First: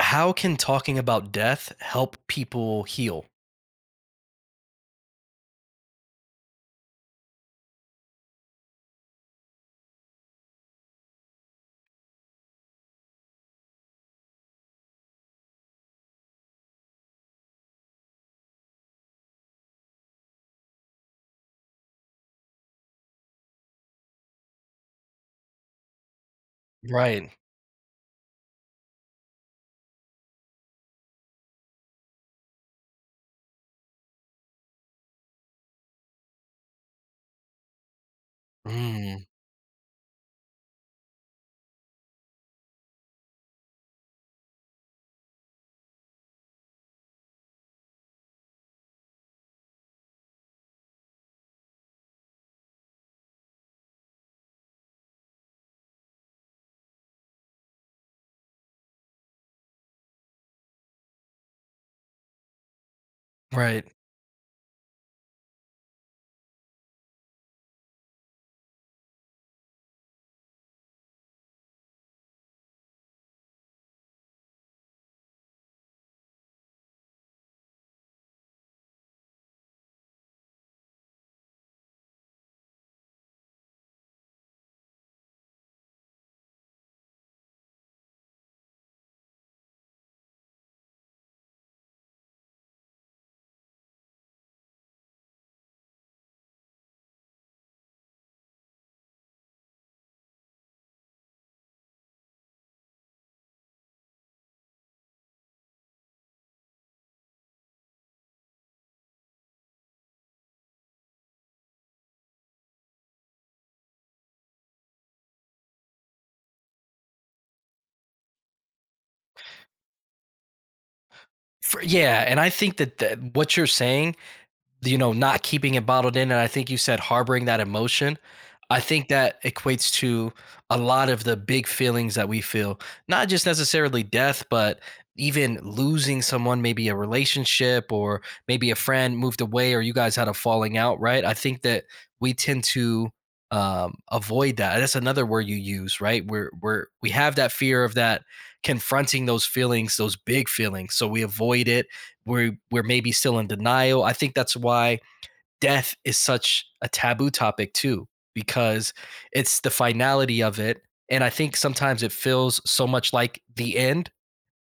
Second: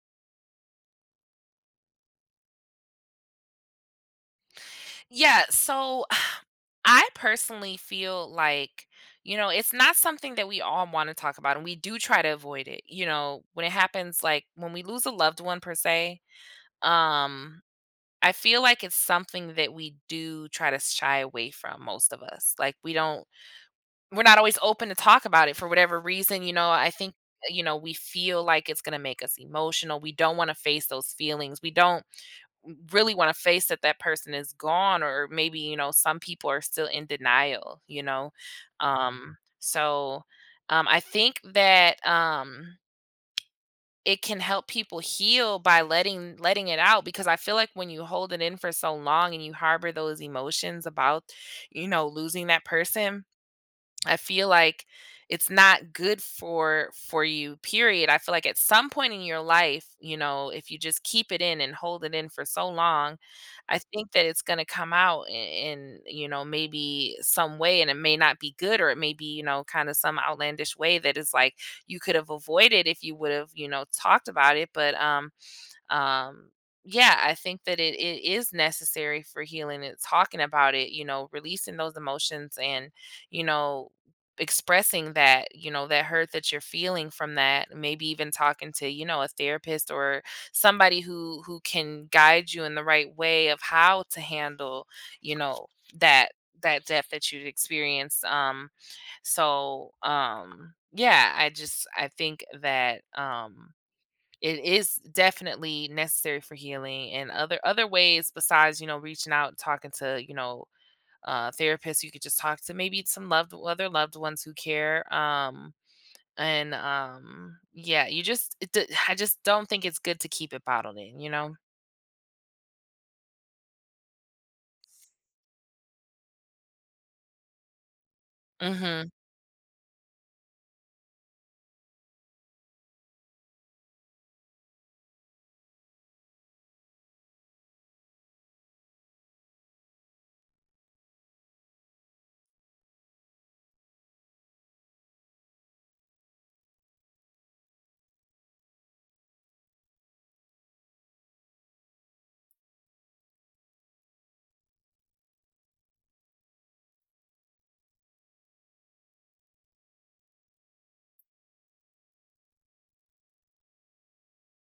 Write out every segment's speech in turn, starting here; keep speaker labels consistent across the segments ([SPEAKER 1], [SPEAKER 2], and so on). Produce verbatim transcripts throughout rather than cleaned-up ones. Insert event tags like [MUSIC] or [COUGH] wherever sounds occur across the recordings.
[SPEAKER 1] How can talking about death help people heal?
[SPEAKER 2] Yeah, so [SIGHS] I personally feel like, you know, it's not something that we all want to talk about, and we do try to avoid it. You know, when it happens, like when we lose a loved one per se, um, I feel like it's something that we do try to shy away from, most of us. Like we don't, we're not always open to talk about it for whatever reason. You know, I think,
[SPEAKER 1] Right.
[SPEAKER 2] you know, we feel like it's going to make us emotional. We don't want to face those feelings. We don't really want to face that that person is gone, or maybe, you know some people are still in denial, you know Mhm.
[SPEAKER 1] Mm,
[SPEAKER 2] um so um I think that um it can help people heal by letting letting it out, because I feel like when you hold it in for so long and you harbor those emotions about you know losing that person, I feel like it's not good for for you, period. I feel like at some point in your life, you know, if you just keep it in and hold it in for so long, I
[SPEAKER 1] right.
[SPEAKER 2] think that it's going to come out in, in, you know, maybe some way, and it may not be good, or it may be, you know, kind of some outlandish way that is like you could have avoided if you would have, you know, talked about it, but um um yeah, I think that it, it is necessary for healing. It's talking about it, you know releasing those emotions, and you know expressing that you know that hurt that you're feeling from that, maybe even talking to you know a therapist or somebody who who can guide you in the right way of how to handle you know that that death that you've experienced. Um so um yeah, i just I think that um it is definitely necessary for healing, and other other ways besides, you know, reaching out, talking to, you know, uh, therapists. You could just talk to maybe some loved other loved ones who care. Um, and um, Yeah, you just it, d- I just don't think it's good to keep it bottled in, you know.
[SPEAKER 1] For yeah, and I think that that what you're saying you know, not keeping it bottled in, and I think you said harboring that emotion. I think
[SPEAKER 2] Mhm.
[SPEAKER 1] that equates to a lot of the big feelings that we feel, not just necessarily death, but even losing someone, maybe a relationship or maybe a friend moved away or you guys had a falling out, right? I think that we tend to um, avoid that. That's another word you use, right? We're we're we have that fear of that confronting those feelings, those big feelings, so we avoid it. We're we're maybe still in denial. I think that's why death is such a taboo topic too, because it's the finality of it. And I think sometimes it feels so much like the end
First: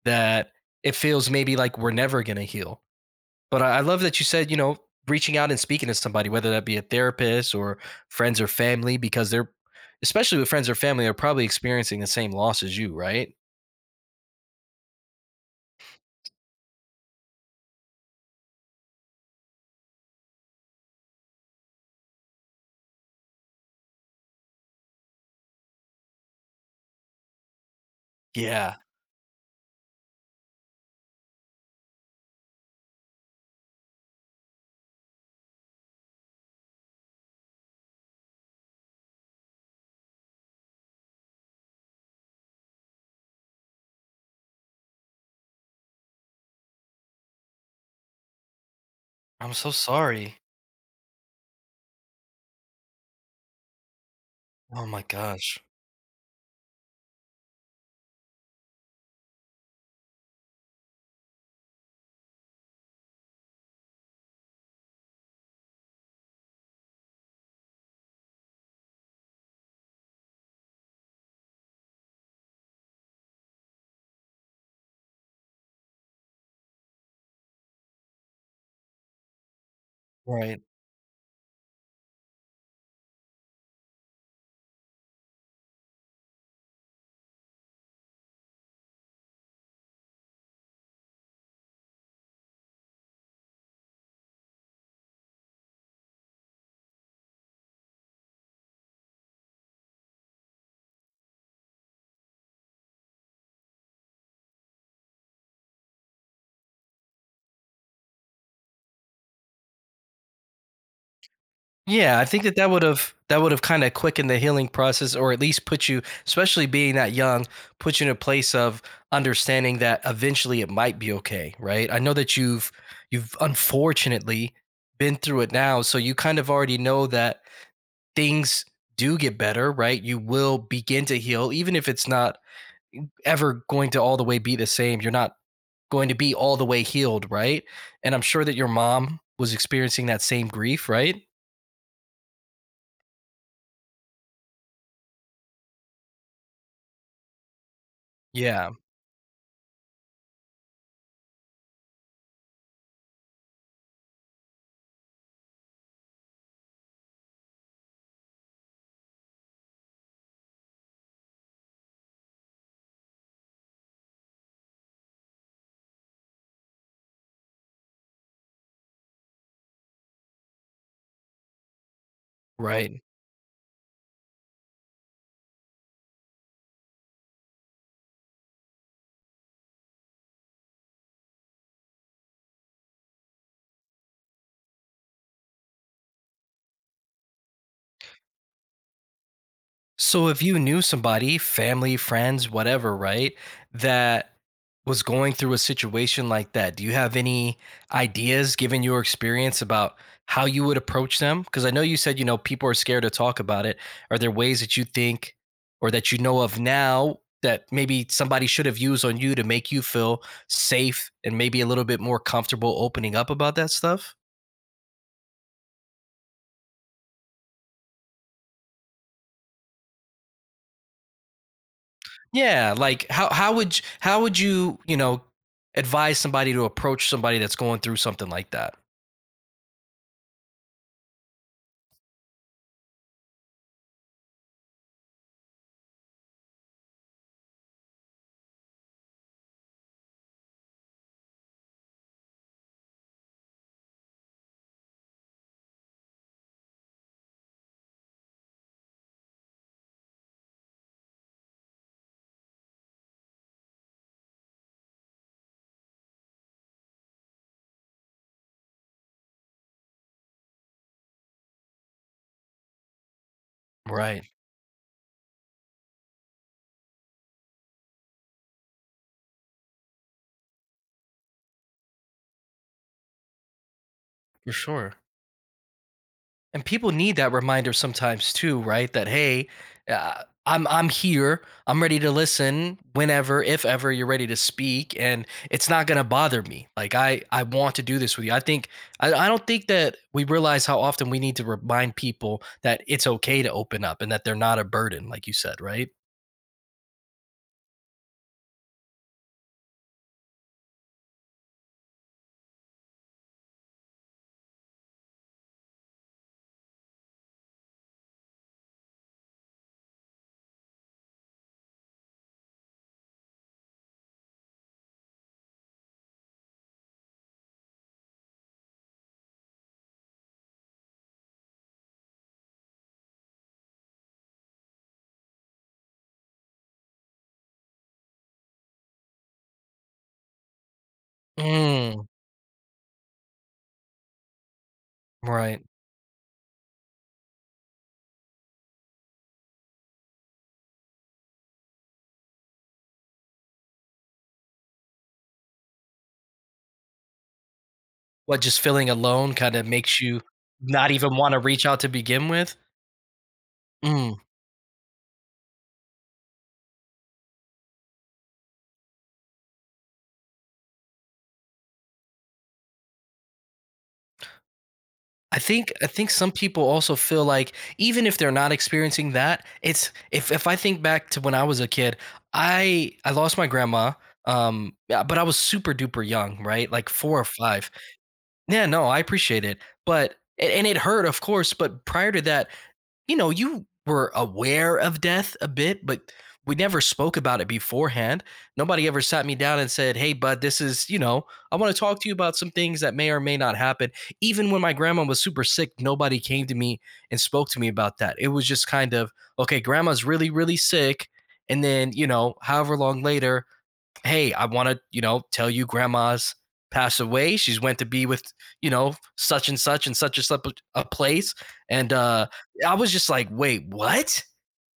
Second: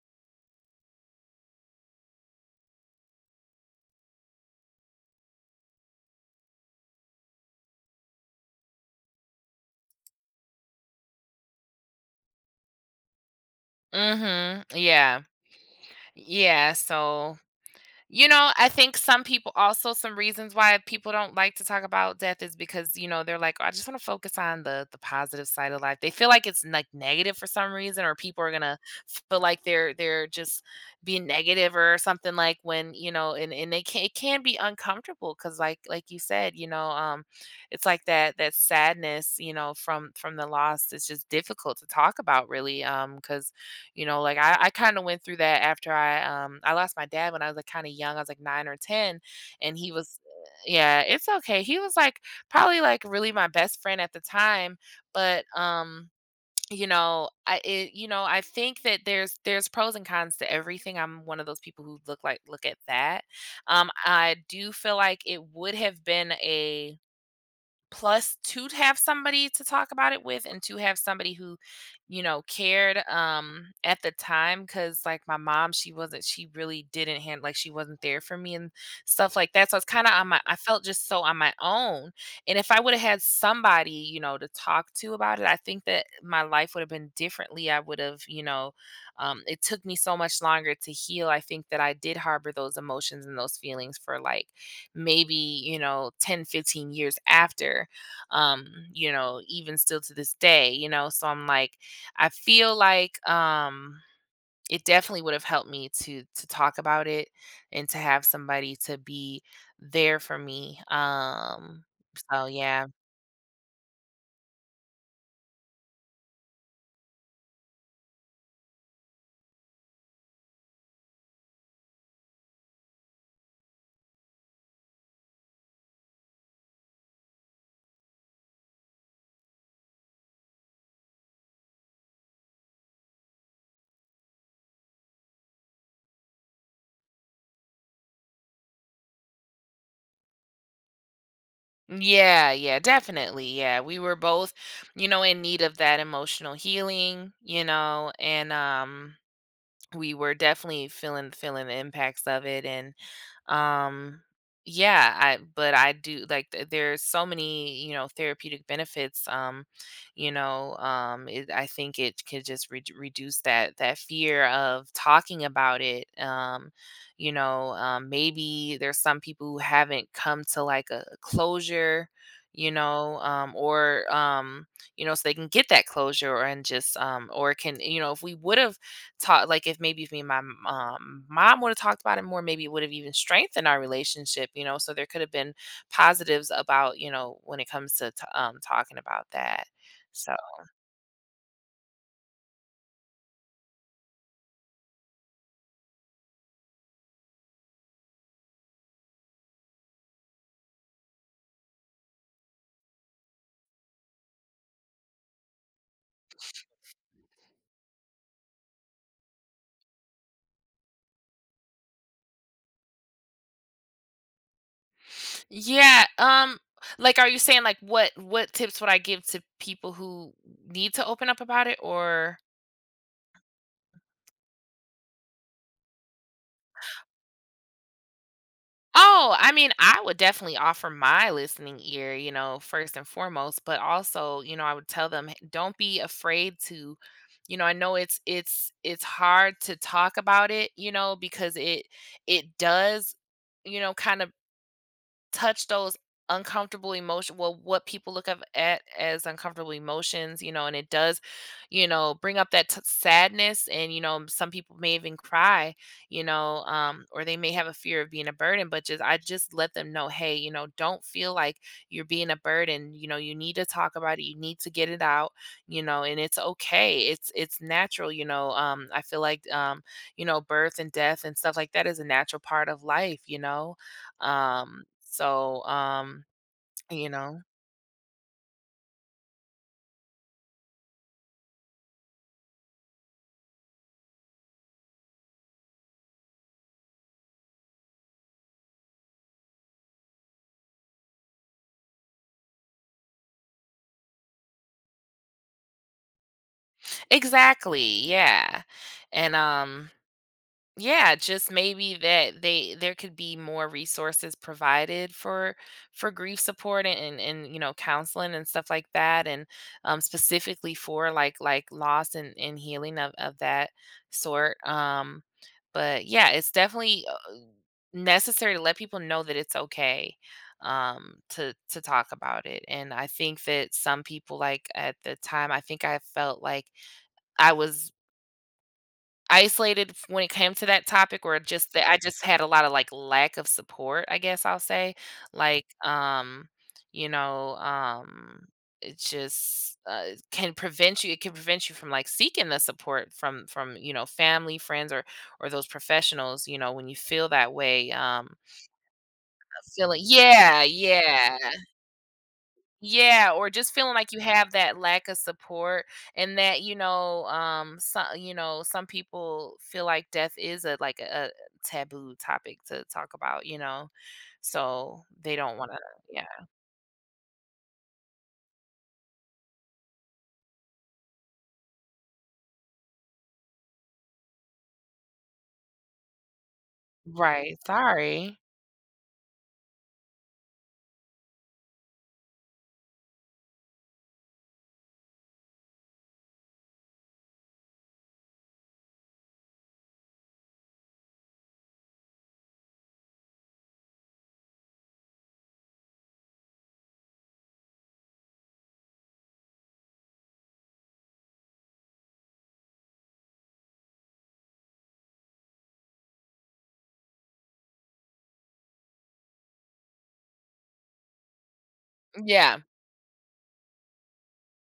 [SPEAKER 1] that it feels maybe like we're never gonna heal. But I, I love that you said, you know, reaching out and speaking to somebody, whether that be a therapist or friends or family, because they're especially with friends or family, they're probably experiencing the same loss as you, right?
[SPEAKER 2] Mhm. Yeah. Yeah, so You know, I think some people also some reasons why people don't like to talk about death is because, you know, they're like, "Oh, I just wanna focus on the the positive side of life." They feel like it's, like, negative for some reason, or people are
[SPEAKER 1] Yeah.
[SPEAKER 2] gonna feel like they're they're just being negative or something. Like when, you know and and they can it can be uncomfortable because like like you said, you know, um, it's like that that sadness, you know, from from the loss is just difficult to talk about really, um, because. You know, like I, I kind of went through that after I um I lost my dad when I was like kind of young. I was like nine or ten,
[SPEAKER 1] I'm so
[SPEAKER 2] and he was,
[SPEAKER 1] sorry.
[SPEAKER 2] uh, yeah, it's okay. He was like probably like really my best friend at the time,
[SPEAKER 1] Oh my
[SPEAKER 2] but
[SPEAKER 1] gosh.
[SPEAKER 2] um you know i it, you know I think that there's there's pros and cons to everything. I'm one of those people who look like look at that. um I do feel like it would have been a plus, to have somebody to talk about it with and to have somebody who, you know, cared um at the time, cuz like my mom, she wasn't she really didn't hand like she wasn't there for me and stuff like that. So it's kind of on my I
[SPEAKER 1] Right.
[SPEAKER 2] felt just so on my own. And if I would have had somebody, you know, to talk to about it, I think that my life would have been differently. I would have, you know, um It took me so much longer to heal. I think that I did harbor those emotions and those feelings for like maybe you know ten, fifteen years after, um you know even still to this day, you know so i'm like I feel like um it definitely would have helped me to to talk about it, and to have somebody to be there for me. Um
[SPEAKER 1] Yeah, I think
[SPEAKER 2] so
[SPEAKER 1] that that would
[SPEAKER 2] yeah,
[SPEAKER 1] have, that would have kind of quickened the healing process, or at least put you, especially being that young, put you in a place of understanding that eventually it might be okay, right? I know that you've you've unfortunately been through it now, so you kind of already know that things do get better, right? You will begin to heal, even if it's not ever going to all the way be the same. You're not going to be all the way healed, right? And I'm sure that your mom was experiencing that same grief, right?
[SPEAKER 2] yeah, yeah, definitely, yeah. We were both, you know in need of that emotional healing, you know and
[SPEAKER 1] Yeah,
[SPEAKER 2] um we were definitely feeling feeling the impacts of it, and um yeah. i but I do like, th- there's so many, you know therapeutic benefits. um you know um it, I think it could just re- reduce that that fear of talking about it. Um you know um, maybe there's some people who haven't come to like a closure, you
[SPEAKER 1] right.
[SPEAKER 2] know um or um you know so they can get that closure, or and just um or can you know if we would have talk like if maybe if me and my m- um, mom would have talked about it more, maybe it would have even strengthened our relationship. You know so there could have been positives about, you know when it comes to t- um, talking about that.
[SPEAKER 1] So
[SPEAKER 2] so
[SPEAKER 1] if you knew somebody, family, friends, whatever, right, that was going through a situation like that, do you have any ideas given your experience about how you would approach them? Because I know you said, you know, people are scared to talk about it. Are there ways that you think or that you know of now that maybe somebody should have used on you to make you feel safe and maybe a little bit more comfortable opening up about that stuff?
[SPEAKER 2] yeah, um like, are you saying like what what tips would I give to people who need to open up about it? Or.
[SPEAKER 1] Yeah, like how how would you, how would you you know advise somebody to approach somebody that's going through something like that?
[SPEAKER 2] Oh, I mean, I would definitely offer my listening ear, you know, first and foremost, but also, you know, I would tell them, "Hey, don't be afraid to, you know, I know it's it's it's hard to talk about it, you know, because it it does, you know, kind of touch those uncomfortable emotion well what people look of- at as uncomfortable emotions, you know and it does, you know bring up that t- sadness, and you know some people may even cry, you know um or they may have a fear of being a burden, but just i just let them know, hey, you know don't feel like you're being a burden, you know you need to talk about
[SPEAKER 1] Right,
[SPEAKER 2] it, you need to get it out, you know and it's okay, it's it's natural, you know um I feel like um you know birth and death and stuff like that is a natural part of life, you know
[SPEAKER 1] for
[SPEAKER 2] um,
[SPEAKER 1] sure.
[SPEAKER 2] so, um,
[SPEAKER 1] And people
[SPEAKER 2] you
[SPEAKER 1] need that
[SPEAKER 2] know
[SPEAKER 1] reminder sometimes too, right? That hey, uh, I'm I'm here. I'm ready to listen whenever, if ever you're ready to speak, and it's not gonna bother me. Like I I want to do this with you. I think I, I don't think that we realize how often we need to remind people that it's okay to open up and that they're not a burden, like you said, right?
[SPEAKER 2] exactly, yeah, and, um yeah. Just maybe that they there could be more resources provided for for grief support and and and you know counseling and stuff like that, and um specifically for like like loss and and healing of of that sort. Um but yeah, it's definitely, uh, necessary to let people know that it's okay, um to to talk about it. And I think that some people, like at the time, I think I felt like I was Isolated f when it came to that topic, or just that I
[SPEAKER 1] Mm,
[SPEAKER 2] just had a lot of, like, lack of support, I guess I'll say.
[SPEAKER 1] right.
[SPEAKER 2] Like, um, you know, um, it just, uh, can prevent you, it can prevent you from, like, seeking the support from from, you know, family, friends, or or those professionals, you know, when you feel that way. Um,
[SPEAKER 1] What, just feeling alone kinda makes
[SPEAKER 2] feeling
[SPEAKER 1] you
[SPEAKER 2] Yeah,
[SPEAKER 1] not even
[SPEAKER 2] yeah.
[SPEAKER 1] wanna reach out to begin with?
[SPEAKER 2] Yeah, or just feeling like
[SPEAKER 1] Mm.
[SPEAKER 2] you have that lack of support and that, you know, um some you know, some people feel like death is a, like a, taboo topic to talk about, you know. So they
[SPEAKER 1] I
[SPEAKER 2] don't
[SPEAKER 1] think
[SPEAKER 2] want to.
[SPEAKER 1] I think
[SPEAKER 2] Yeah.
[SPEAKER 1] some people also feel like even if they're not experiencing that, it's if if I think back to when I was a kid, I I lost my grandma, um, yeah, but I was super duper young, right? Like four or
[SPEAKER 2] Right.
[SPEAKER 1] five.
[SPEAKER 2] Sorry.
[SPEAKER 1] Yeah, no, I appreciate it, but and and it hurt, of course, but prior to that, you know, you were aware of death a bit, but we never spoke about it beforehand. Nobody ever sat me down and said, hey, bud, this is, you know, I want to talk to you about some things that may or may not happen. Even when my grandma was super sick, nobody came to me and spoke to me about that. It was just kind of, okay, grandma's really, really sick. And then, you know, however long later, hey, I want to, you know, tell you grandma's passed away. She's went to be with, you know, such and such and such a such a place. And uh
[SPEAKER 2] Yeah.
[SPEAKER 1] I was just like, wait, what?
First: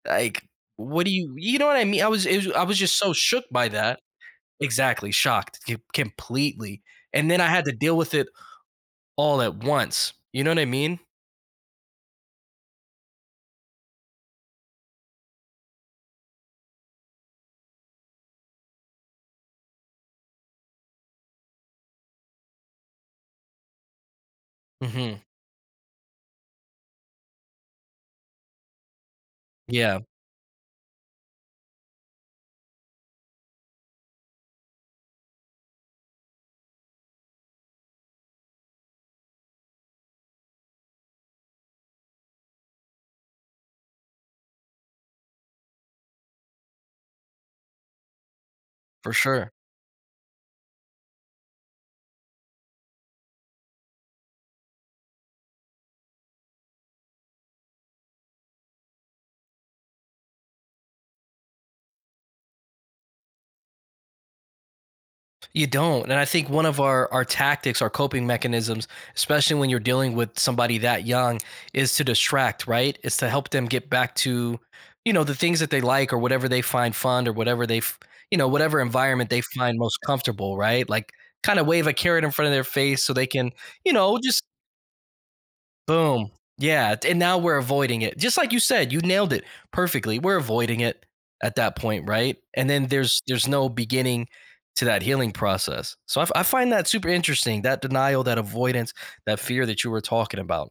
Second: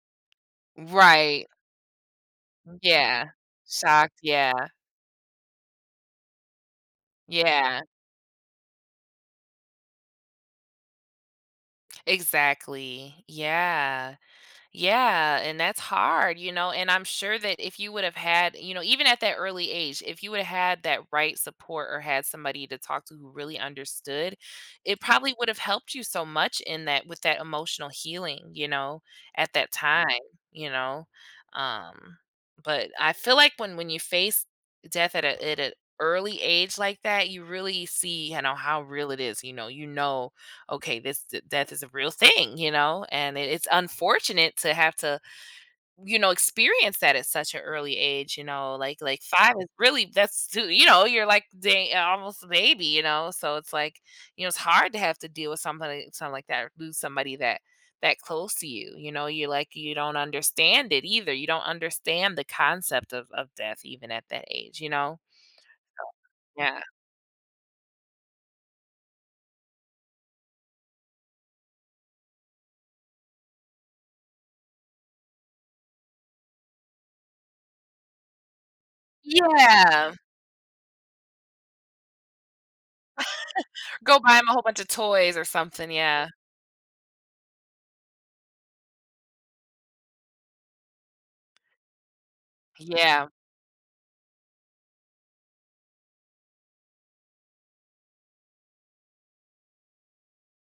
[SPEAKER 1] Like, what do you,
[SPEAKER 2] Right.
[SPEAKER 1] you know what I mean? I was, it was, I was just so
[SPEAKER 2] Yeah.
[SPEAKER 1] shook by that.
[SPEAKER 2] Shocked. Yeah.
[SPEAKER 1] Exactly, shocked c- completely. And then I had to
[SPEAKER 2] Yeah.
[SPEAKER 1] deal with it all at once. You know what I mean?
[SPEAKER 2] Exactly. Yeah. Yeah, and that's hard, you know. And I'm sure that if you would have had, you know, even at that early age, if you would have had that right support or had somebody to talk to who really understood, it
[SPEAKER 1] Hmm.
[SPEAKER 2] probably would have helped you so much in that with that emotional healing, you know, at that
[SPEAKER 1] Yeah,
[SPEAKER 2] time, you know. Um, but I feel like when when you face death at a at an early age like that, you really see, you know, how real it is. You know, you know okay, this d- death is a real thing, you know, and it, it's unfortunate to have to, you know, experience that at such an early age, you know, like
[SPEAKER 1] for
[SPEAKER 2] like
[SPEAKER 1] sure.
[SPEAKER 2] five is really, that's too, you know, you're like, dang, uh, almost a baby, you know, so it's like, you know, it's hard to have to deal with something something like that, or lose somebody that that close to you, you know, you're like, you don't understand it either. You don't understand the concept of of death even at that age, you know.
[SPEAKER 1] You don't. And I think one of
[SPEAKER 2] Yeah.
[SPEAKER 1] our our tactics, our coping mechanisms, especially when you're dealing with somebody that young, is to distract, right? It's to help them get back to, you know, the things that they like or whatever they find fun or whatever they, f- you know, whatever environment they find most
[SPEAKER 2] Yeah.
[SPEAKER 1] comfortable, right? Like kind of wave a carrot in front of their face so they can, you know,
[SPEAKER 2] Go buy
[SPEAKER 1] just,
[SPEAKER 2] him a whole bunch of toys or something. Yeah.
[SPEAKER 1] boom. Yeah, and now we're avoiding it. Just like you said, you nailed it perfectly. We're avoiding it at that point, right? And then there's
[SPEAKER 2] Yeah.
[SPEAKER 1] there's no beginning to that healing process. So I, f- I find that super interesting. That denial, that avoidance, that fear that you were talking about.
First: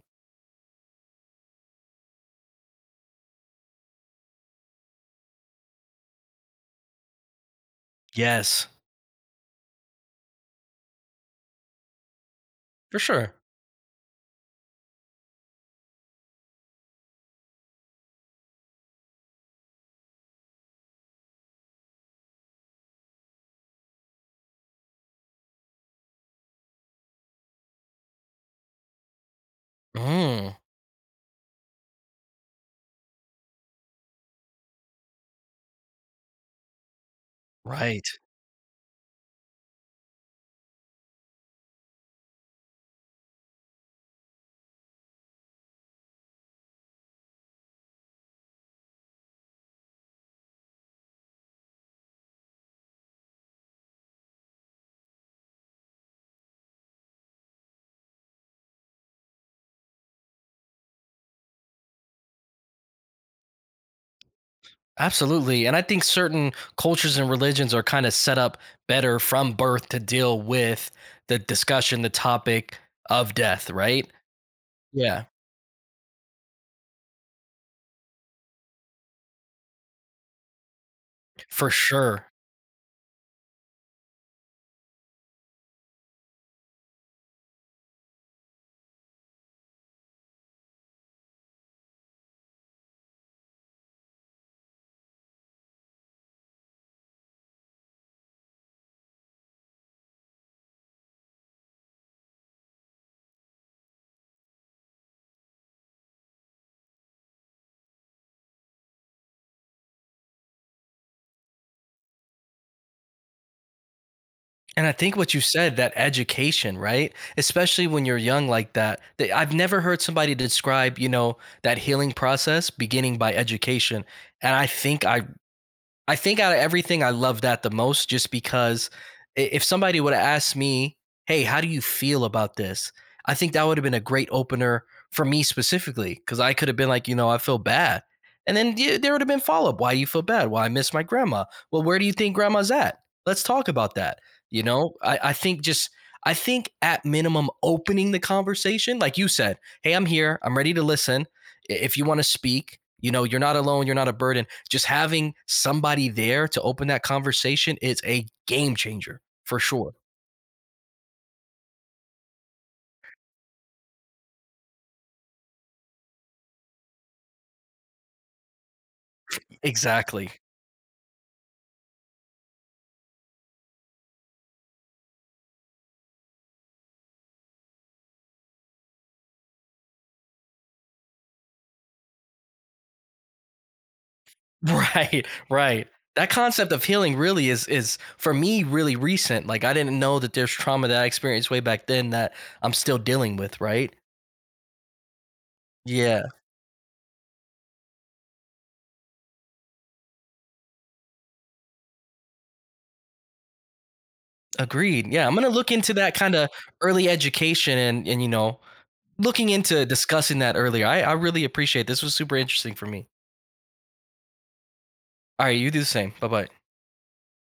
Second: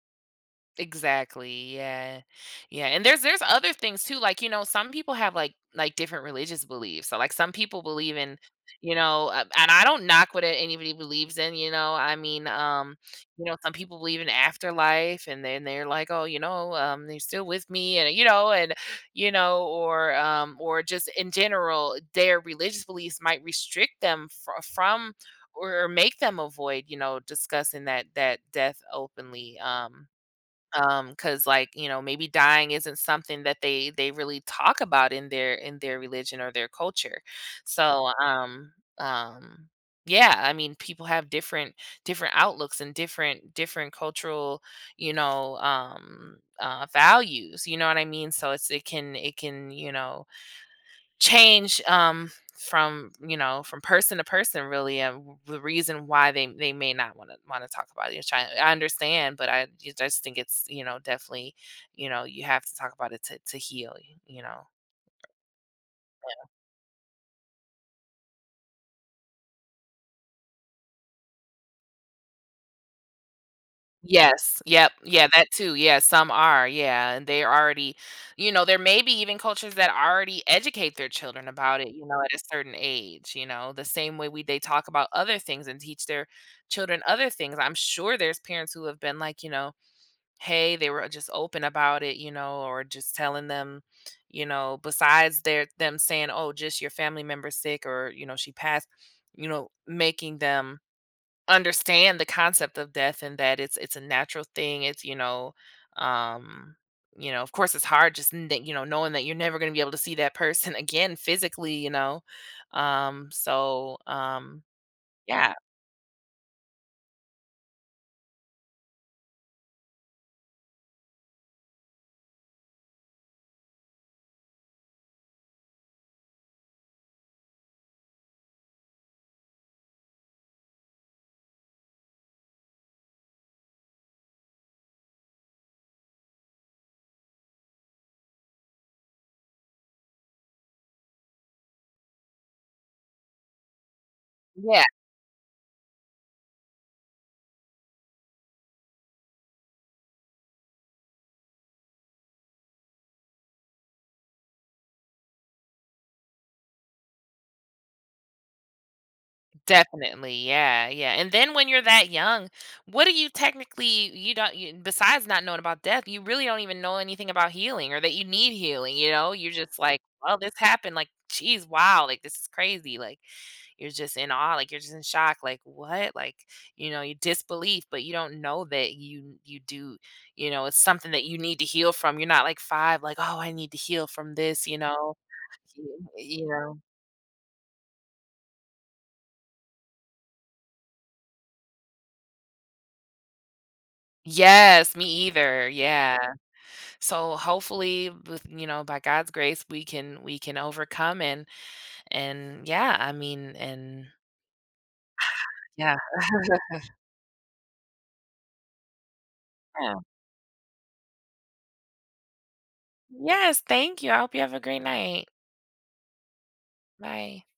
[SPEAKER 2] Exactly. Yeah. Yeah, and there's there's other things too. Like, you know, some people have like like different religious beliefs. So like some people believe in,
[SPEAKER 1] Yes,
[SPEAKER 2] you know, uh, and I don't knock what anybody believes in, you know. I mean, um,
[SPEAKER 1] for sure.
[SPEAKER 2] you know, some people believe in afterlife, and then they're like, "Oh, you know, um they're still with me." And you know, and you know, or um or just in general, their religious beliefs might restrict them fr- from, or or make them avoid, you know, discussing that that death openly. Um
[SPEAKER 1] Mm,
[SPEAKER 2] um because like, you know maybe dying isn't something that they they really talk about in their in their religion or their culture.
[SPEAKER 1] right.
[SPEAKER 2] so um um yeah, I mean, people have different, different outlooks and different, different cultural, you know um uh values, you know what I mean. So it's, it can it can, you know change, um from, you know from person to person, really, and w- the reason why they they may not want to want to talk about your child. I, I understand, but i ju- just think it's, you know definitely, you know you have to talk about it to, to heal y- you know.
[SPEAKER 1] Absolutely. And I think certain cultures and religions are kind of set up better from birth to deal with the discussion, the topic of death, right?
[SPEAKER 2] Yes, yep,
[SPEAKER 1] Yeah,
[SPEAKER 2] yeah, that too, yeah, some are, yeah, and they're already, you know there may be even cultures that already educate their children
[SPEAKER 1] for
[SPEAKER 2] about it, you know
[SPEAKER 1] sure.
[SPEAKER 2] at a certain age, you know the same way we they talk about other things and teach their children other things. I'm sure there's parents who have been like, you know hey, they were just open about it, you know, or just telling them, you know, besides their them saying, "Oh, just your family member sick," or you know, she passed, you know, making them understand the concept of death and that it's it's a natural thing. It's, you know, um, you know, of course, it's hard, just, n- that, you know knowing that you're never going to be able to see that person [LAUGHS] again physically, you know. Um, so um,
[SPEAKER 1] And I think what you
[SPEAKER 2] yeah,
[SPEAKER 1] said, that education, right? Especially when you're young like that. They, I've never heard somebody describe, you know, that healing process beginning by education. And I think I I think out of everything, I love that the most just because if somebody would have asked me, hey, how do you feel about this? I think that would have been a great opener for me specifically because I could have been like, you know, I feel bad. And then there would have been follow up. Why do you feel bad? Well, I miss my grandma? Well, where do you think grandma's at? Let's talk about that. You
[SPEAKER 2] yeah,
[SPEAKER 1] know, I, I think just, I think at minimum, opening the conversation, like you said, hey, I'm here, I'm ready to listen if you want to speak, you know, you're not alone, you're not a burden. Just having somebody there to open that conversation is a game changer for sure.
[SPEAKER 2] definitely, yeah, yeah, and then when you're that young, what do you technically you don't you besides not knowing about death, you really don't even know anything about healing, or that you need healing, you know? You're just like,
[SPEAKER 1] Exactly. [LAUGHS]
[SPEAKER 2] "Well, this happened, like, geez, wow, like, this is crazy," like, you're just in awe, like, you're just in shock, like, "What?" Like, you know, your disbelief, but you don't know that you you do, you know, it's something that you need to heal from, you're not like five, like, "Oh, I need to heal from this," you know?
[SPEAKER 1] Right, right. That
[SPEAKER 2] You
[SPEAKER 1] concept
[SPEAKER 2] know?
[SPEAKER 1] of healing really is is for me really recent. Like I didn't know that there's trauma that I experienced way back then that I'm still dealing with, right?
[SPEAKER 2] Yes, me either, yeah.
[SPEAKER 1] Yeah,
[SPEAKER 2] So hopefully, with you know by God's grace, we can, we can overcome, and, and yeah i mean and
[SPEAKER 1] agreed. Yeah, I'm gonna look into
[SPEAKER 2] yeah.
[SPEAKER 1] that kind of early education and and you know, looking into
[SPEAKER 2] [LAUGHS] Yeah,
[SPEAKER 1] discussing that earlier. I I really appreciate it. This was super interesting for me.
[SPEAKER 2] yes, thank you, I hope you have a great night.
[SPEAKER 1] All right, you do the same. Bye bye.
[SPEAKER 2] Bye.